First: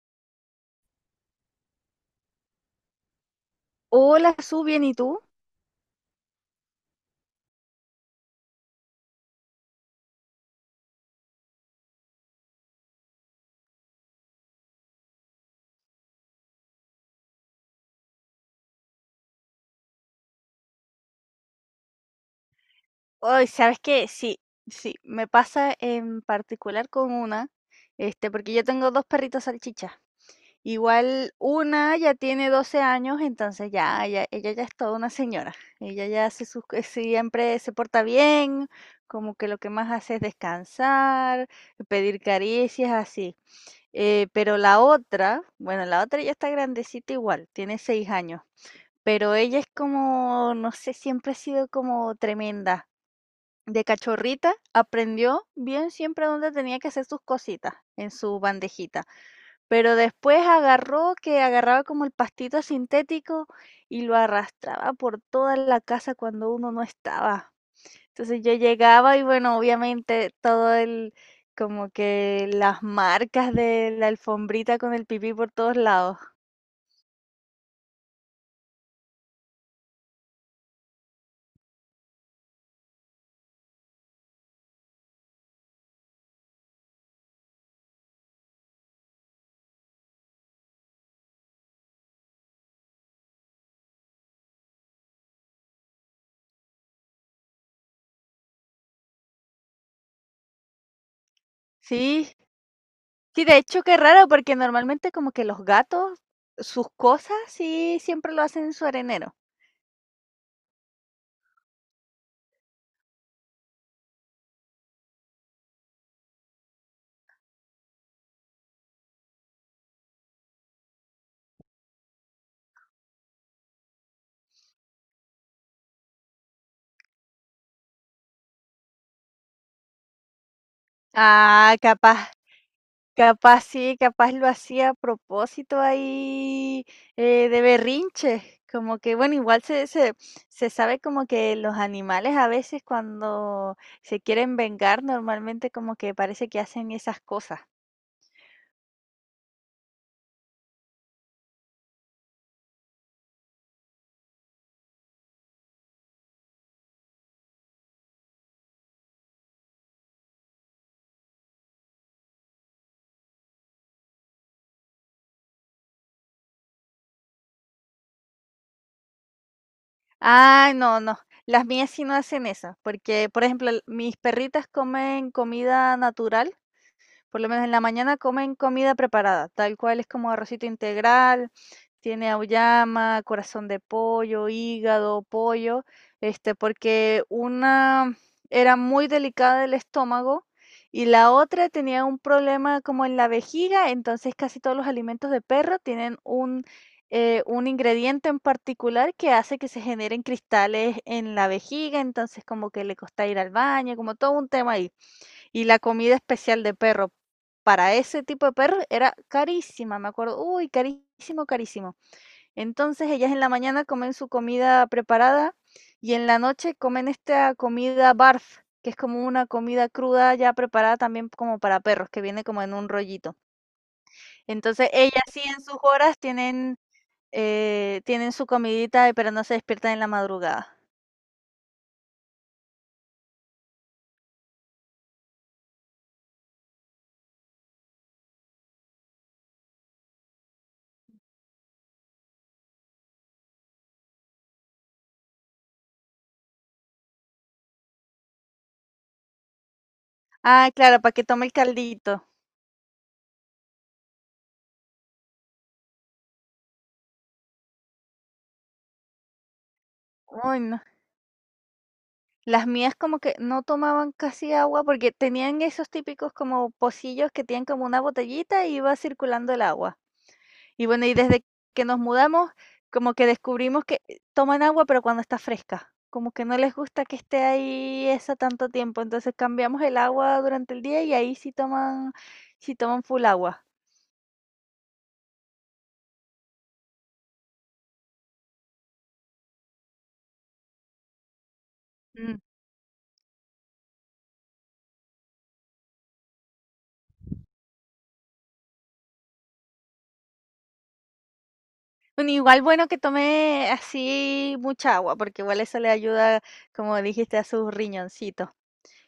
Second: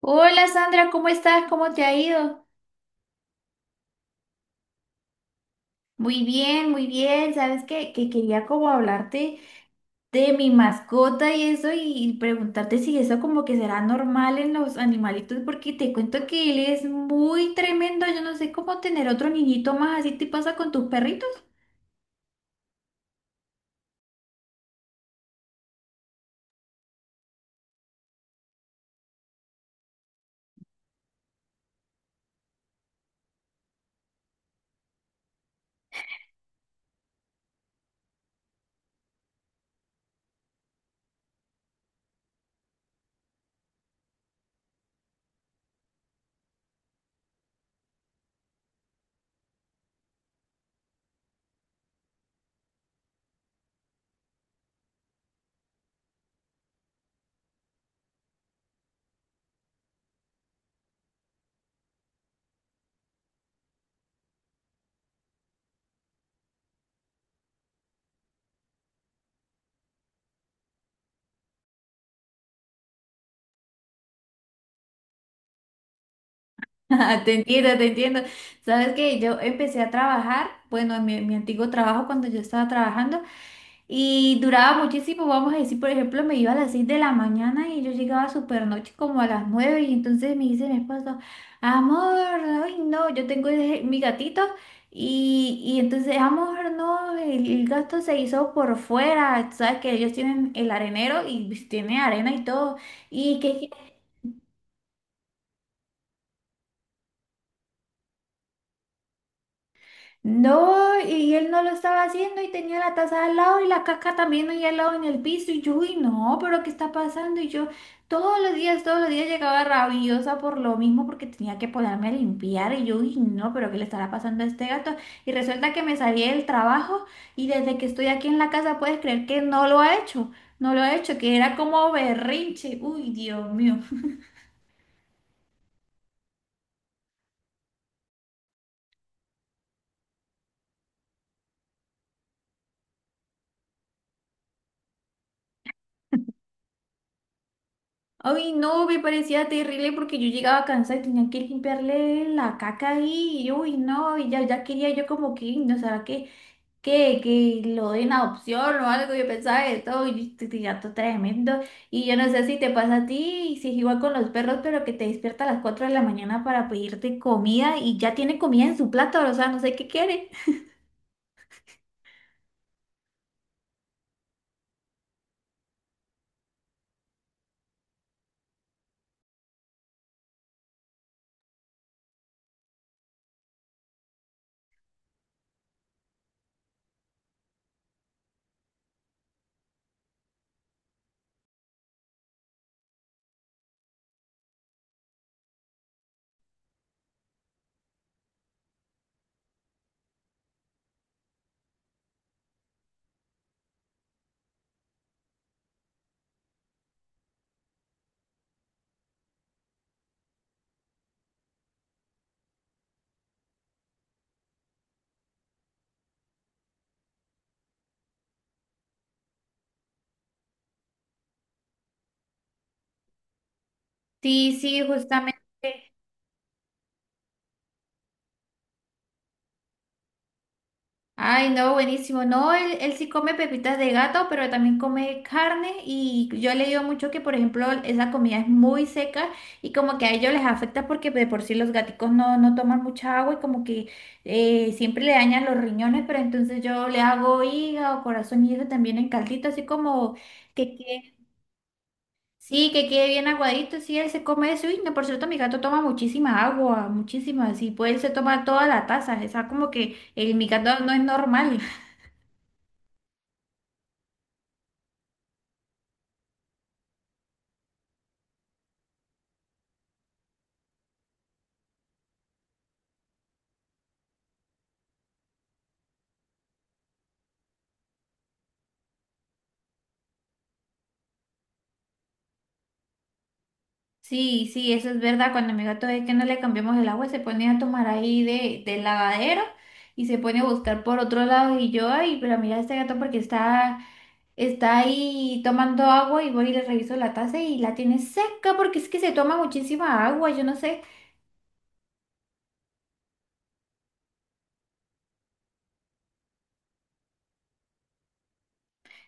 Hola Sandra, ¿cómo estás? ¿Cómo te ha ido? Hola, Su, bien, ¿y tú? Muy bien, muy bien. Sabes que quería como hablarte de mi mascota y eso y preguntarte si eso como que será normal en los animalitos porque te cuento que él es muy tremendo. Yo no sé cómo tener otro niñito más. ¿Así te pasa con tus perritos? Ay, ¿sabes qué? Sí, sí, me pasa en particular con una, porque yo tengo dos perritos salchichas. Igual una ya tiene 12 años, entonces ella ya es toda una señora. Ella ya hace sus, siempre se porta bien, como que lo que más hace es descansar, pedir caricias, así. Pero la otra, bueno, la otra ya está grandecita igual, tiene 6 años. Pero ella es como, no sé, siempre ha sido como tremenda. De cachorrita aprendió bien siempre dónde tenía que hacer sus cositas en su bandejita, pero después agarró que agarraba como el pastito sintético y lo arrastraba por toda la casa cuando uno no estaba. Entonces yo llegaba y bueno, obviamente como que las marcas de la alfombrita con el pipí por todos lados. Te entiendo, te entiendo. Sabes que yo empecé a trabajar, bueno, en mi antiguo trabajo cuando yo estaba trabajando y duraba muchísimo, vamos a decir, por ejemplo, me iba a las 6 de la mañana y yo llegaba súper noche como a las 9 y entonces me dice mi esposo, amor, ay no, yo tengo mi gatito y entonces, amor, no, el gato se hizo por fuera, sabes que ellos tienen el arenero y tiene arena Sí, y todo. Y sí, de que hecho, qué raro, porque normalmente como que los gatos, sus cosas, sí, siempre lo hacen en su arenero. no, y él no lo estaba haciendo y tenía la taza al lado y la caca también ahí al lado en el piso y yo, uy, no, pero ¿qué está pasando? Y yo todos los días llegaba rabiosa por lo mismo porque tenía que ponerme a limpiar y yo, uy, no, pero ¿qué le estará pasando a este gato? Y resulta que me salí del trabajo y desde que estoy aquí en la casa puedes creer que no lo ha hecho, no lo ha hecho, que era Ah, como capaz, berrinche, uy, Dios capaz mío. sí, capaz lo hacía a propósito ahí de berrinche. Como que, bueno, igual se sabe como que los animales a veces cuando se quieren vengar, normalmente como que parece que hacen esas cosas. Ay, no, me parecía terrible porque yo llegaba cansada y tenía que limpiarle la caca ahí. Y, uy, no, y ya, ya quería yo como que, no sé que lo den a adopción o algo. Yo pensaba esto, y yo tenía todo tremendo. Y yo no sé si te pasa a ti, y si es igual con los perros, pero que te despierta a las 4 de la mañana para pedirte comida y ya tiene comida en su plato, o sea, no sé qué quiere. Ah, no, no. Las mías sí no hacen eso, porque, por ejemplo, mis perritas comen comida natural, por lo menos en la mañana comen comida preparada, tal cual es como arrocito integral, tiene auyama, corazón de pollo, hígado, pollo, porque una era muy delicada del estómago y la otra tenía un problema como en la vejiga, entonces casi todos los alimentos de perro tienen un ingrediente en particular que hace que se generen cristales en la vejiga, entonces como que le costaba ir al baño, como todo un tema ahí. Y la comida especial de perro, para ese tipo de perro era carísima, me acuerdo. Uy, carísimo, carísimo. Entonces ellas en la mañana comen su comida preparada y en la noche comen esta comida barf, que es como una comida cruda ya preparada también como para perros, que viene como en un rollito. Sí, sí, Entonces ellas justamente. sí en sus horas tienen su comidita, pero no se despiertan en la madrugada. Ay, no, buenísimo. No, él sí come pepitas de gato, pero también come carne y yo he leído mucho que, por ejemplo, esa comida es muy seca y como que a ellos les afecta porque de por sí los gaticos no toman mucha agua y como que siempre le dañan los riñones, pero entonces yo le hago hígado, corazón y eso también en caldito, así como Ah, que claro, para quede, que tome el caldito. sí, que quede bien aguadito, sí, él se come eso. Y no, por cierto, mi gato toma muchísima agua, muchísima, sí, pues él se toma toda la taza, o sea, como que el, mi Uy, gato no. no es normal. Las mías como que no tomaban casi agua porque tenían esos típicos como pocillos que tienen como una botellita y iba circulando el agua. Y bueno, y desde que nos mudamos, como que descubrimos que toman agua, pero cuando está fresca. Como que no les gusta que esté ahí esa tanto tiempo. Entonces cambiamos el agua durante el día y ahí sí toman full agua. Sí, sí, eso es verdad. Cuando mi gato es que no le cambiamos el agua, se pone a tomar ahí del lavadero y se pone a buscar por otro lado. Y yo, ay, pero Mm. mira este gato porque está, está ahí tomando agua y voy y le reviso la taza y la tiene seca porque es que se toma muchísima agua. Yo no sé. Bueno, igual bueno que tome así mucha agua, porque igual eso le ayuda, como dijiste, a sus riñoncitos.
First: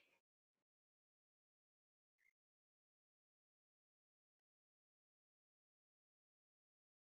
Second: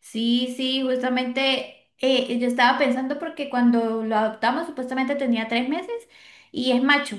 Sí, sí, justamente yo estaba pensando porque cuando lo adoptamos supuestamente tenía 3 meses y es macho.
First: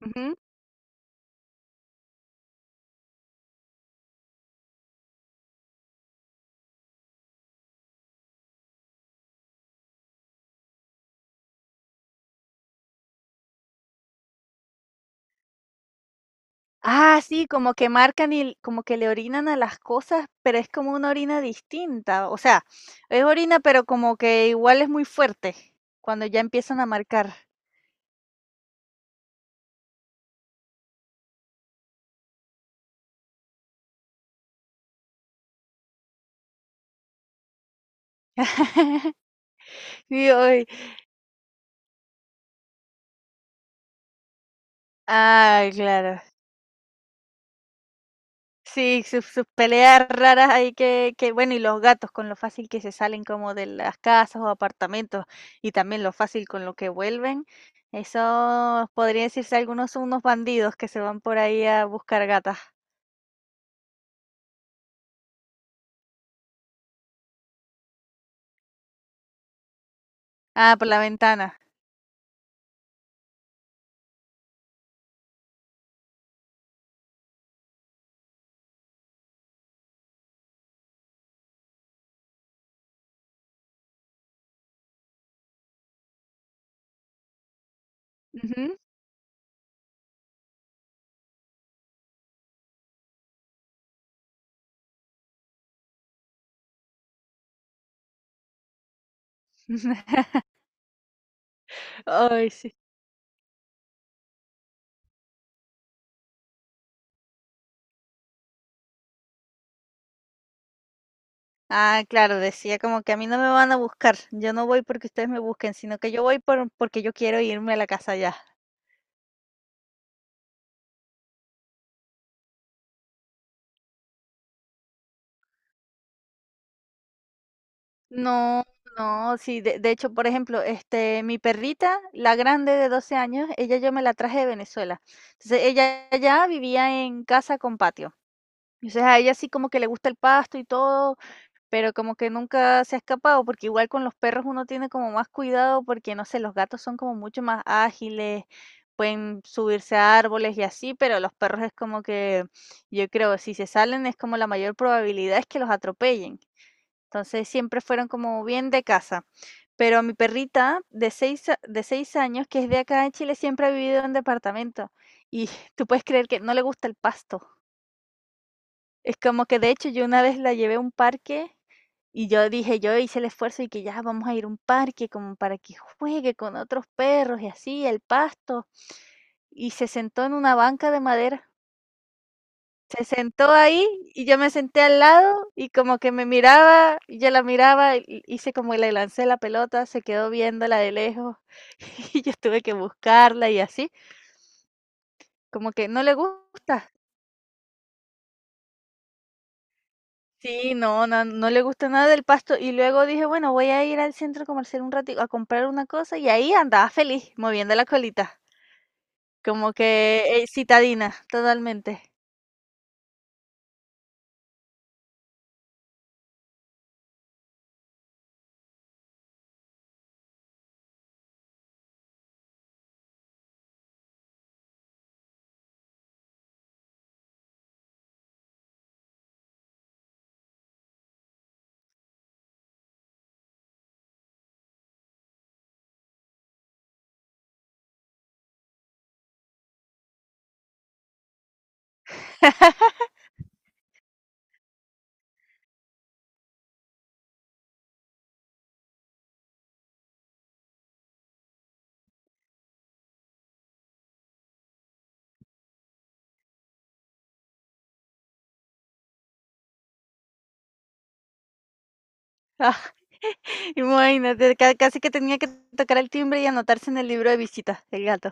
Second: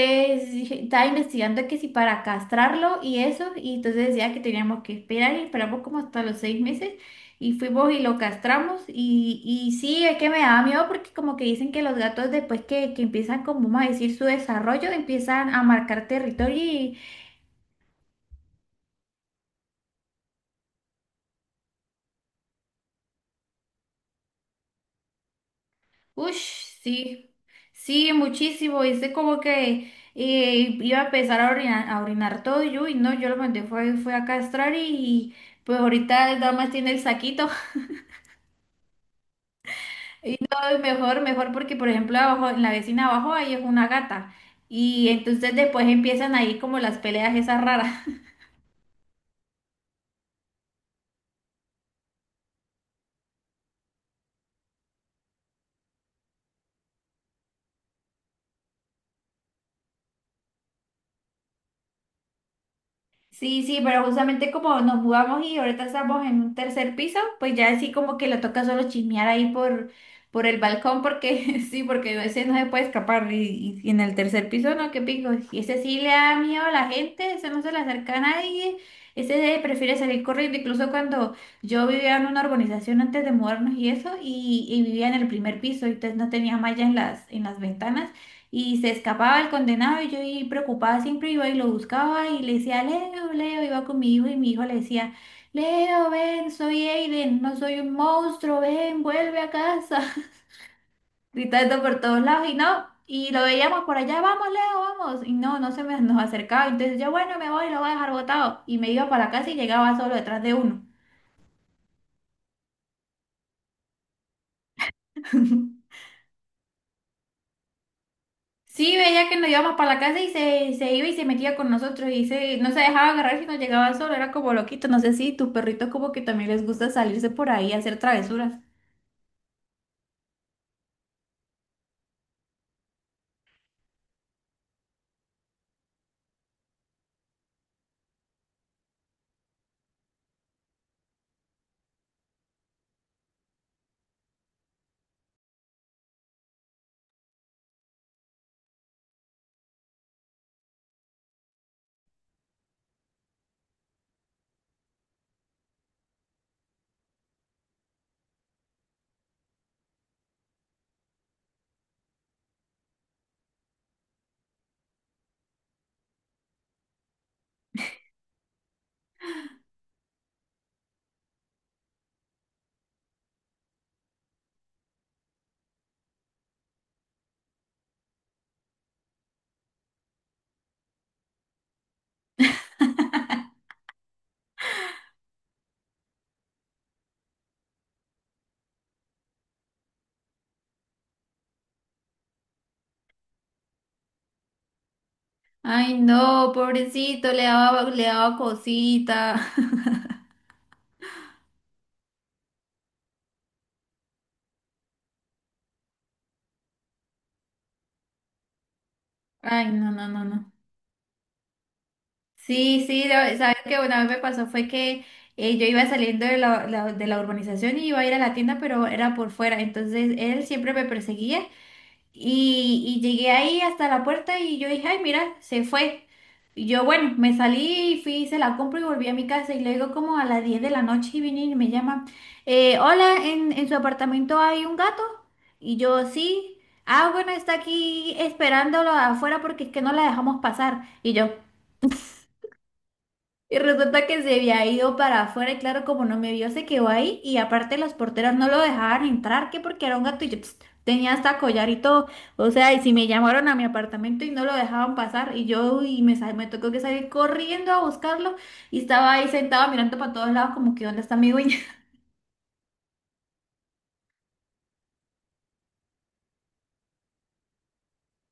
Ujú. dije- Estaba investigando que si para castrarlo y eso, y entonces decía que teníamos que esperar y esperamos como hasta los 6 meses y fuimos y lo castramos y sí, es que me daba miedo porque como que dicen que los gatos después que empiezan como vamos a decir su desarrollo empiezan a marcar territorio. Ah, sí, como que marcan y como que le orinan a las cosas, pero es como una orina distinta. O sea, es orina, pero como que igual es muy fuerte cuando ya Ush, empiezan a marcar. sí, sí, muchísimo. Hice como que iba a empezar a orinar todo y yo, y no, yo lo mandé, fue a castrar y pues ahorita nada más tiene el saquito. Y hoy, Ay, mejor, mejor porque por ejemplo abajo, en la vecina abajo ahí es una gata y entonces ah, después claro. empiezan ahí como las peleas esas raras. Sí, sus, sus peleas raras ahí que, bueno, y los gatos con lo fácil que se salen como de las casas o apartamentos y también lo fácil con lo que vuelven. Eso podría decirse algunos son unos bandidos que se van por ahí a buscar gatas. Sí, sí, pero justamente como nos mudamos y ahorita estamos en un tercer piso, pues ya así como que le toca solo chismear ahí por el Ah, por la balcón, ventana. porque sí, porque ese no se puede escapar. Y en el tercer piso, no, qué pico. Y ese sí le da miedo a la gente, ese no se le acerca a nadie, ese prefiere salir corriendo. Incluso cuando yo vivía en una urbanización antes de mudarnos y eso, y vivía en el primer piso, entonces no tenía malla en las ventanas. Ujú. Y se escapaba el condenado y yo ahí preocupada siempre iba y lo buscaba y le decía, Leo, Leo, iba con mi hijo y mi hijo le decía, Leo, ven, soy Aiden, no soy un monstruo, ven, vuelve a casa. Gritando por todos lados Ay, y sí. no, y lo veíamos por allá, vamos, Leo, vamos, y no, nos acercaba, entonces yo, bueno, me voy, lo voy a dejar botado y me iba para la casa y llegaba solo detrás de uno. Ah, claro, decía como que a mí no me van a buscar, yo no voy porque ustedes me busquen, sino que yo voy porque yo quiero irme a la casa ya. Sí, veía que nos íbamos para la casa y se iba y se metía con nosotros y se, no se dejaba agarrar si nos llegaba solo, era como loquito. No sé si tus perritos como que también les gusta salirse por ahí a hacer travesuras. No, no, sí, de hecho, por ejemplo, este, mi perrita, la grande de 12 años, ella yo me la traje de Venezuela. Entonces, ella ya vivía en casa con patio. Entonces, a ella sí como que le gusta el pasto y todo, pero como que nunca se ha escapado, porque igual con los perros uno tiene como más cuidado, porque no sé, los gatos son como mucho más ágiles, pueden subirse a árboles y así, pero los perros es como que, yo creo, si se salen es como la mayor probabilidad es que los atropellen. Entonces siempre fueron como bien de casa. Pero mi perrita de de 6 años, que es de acá en Chile, siempre ha vivido en departamento. Y tú puedes creer que no le gusta el pasto. Es como que de hecho yo una vez la llevé a un parque y yo dije, yo hice el esfuerzo y que ya vamos a ir a un parque como para que juegue con otros perros y así, el pasto. Y se sentó en una banca de madera. Se sentó ahí y yo me senté al lado y como que me miraba y yo la miraba, y hice como que le lancé la pelota, se quedó viéndola de lejos y yo tuve que buscarla y así, como que Ay, no le no, gusta. pobrecito, le daba cosita. Sí, no, no, no le gusta nada del pasto. Y luego dije, bueno, voy a ir al centro comercial un ratito a comprar una cosa y ahí andaba feliz, moviendo la colita, Ay, como no, no, no, que no. citadina, totalmente. Sí, sí, sabes que una vez me pasó fue que yo iba saliendo de de la urbanización y iba a ir a la tienda, pero era por fuera, entonces él siempre me perseguía y llegué ahí hasta la puerta y yo dije, ay, mira, se fue. Y yo, bueno, me salí y fui, hice la compra y volví a mi casa y luego como a las 10 de la noche y vine y me llama, hola, en su apartamento hay un gato y yo sí. Ah, bueno, está aquí esperándolo afuera porque es que no la dejamos pasar. Y yo, y resulta que se había ido para afuera y claro, como no me vio, se quedó ahí y aparte las porteras no lo dejaban entrar, que porque era un gato y yo pst, tenía hasta collar y todo. O sea, y si me llamaron a mi apartamento y no lo dejaban pasar y yo y me tocó que salir corriendo a buscarlo y estaba ahí sentado mirando para todos lados como que ¿dónde está mi dueña? Ah, imagínate, ca- casi que tenía que tocar el timbre y anotarse en el libro de visitas, el gato.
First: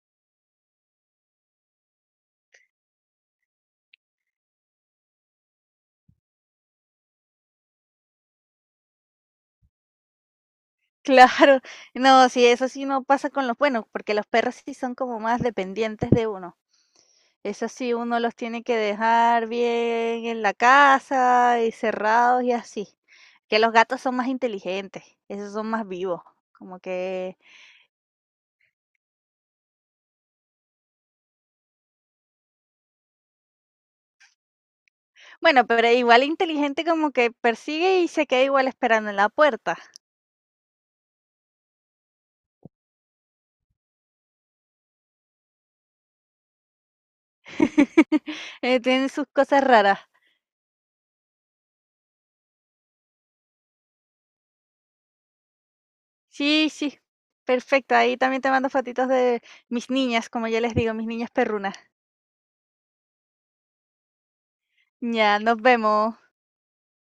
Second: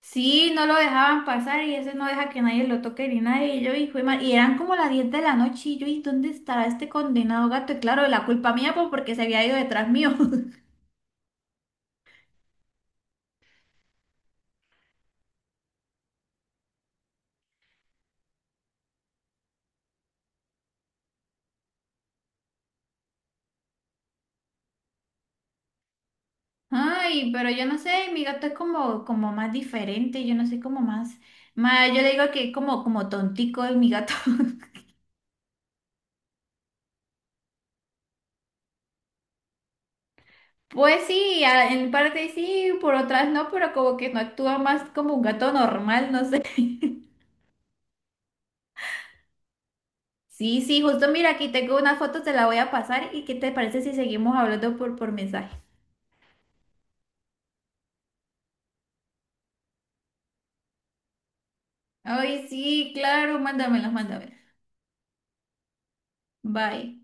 Sí, no lo dejaban pasar y ese no deja que nadie lo toque ni nadie. Y yo, y eran como las 10 de la noche y yo, ¿y dónde estará este condenado gato? Y claro, la culpa mía pues porque se había ido detrás mío. Claro, no, sí, eso sí no pasa con los buenos, porque los perros sí son como más dependientes de uno. Eso sí, uno los tiene que dejar bien en la casa y cerrados y así. Que los gatos son más inteligentes, esos son más vivos, como Ay, que, pero yo no sé, mi gato es como, como más diferente, yo no sé, como yo le digo que es como, como tontico es mi gato. bueno, pero igual inteligente como que persigue y se queda igual esperando en la puerta. Pues sí, en parte sí, por otras no, pero como que no actúa más como un gato normal, no sé. Tienen sus cosas raras. Sí, sí, justo mira, aquí tengo una foto, te la voy a pasar y ¿qué te parece si seguimos hablando por mensaje? Sí, sí, perfecto. Ahí también te mando fotitos de mis niñas, como yo les digo, mis niñas perrunas. Ay, sí, claro, mándamelas, mándamelas. Ya, nos vemos. Bye.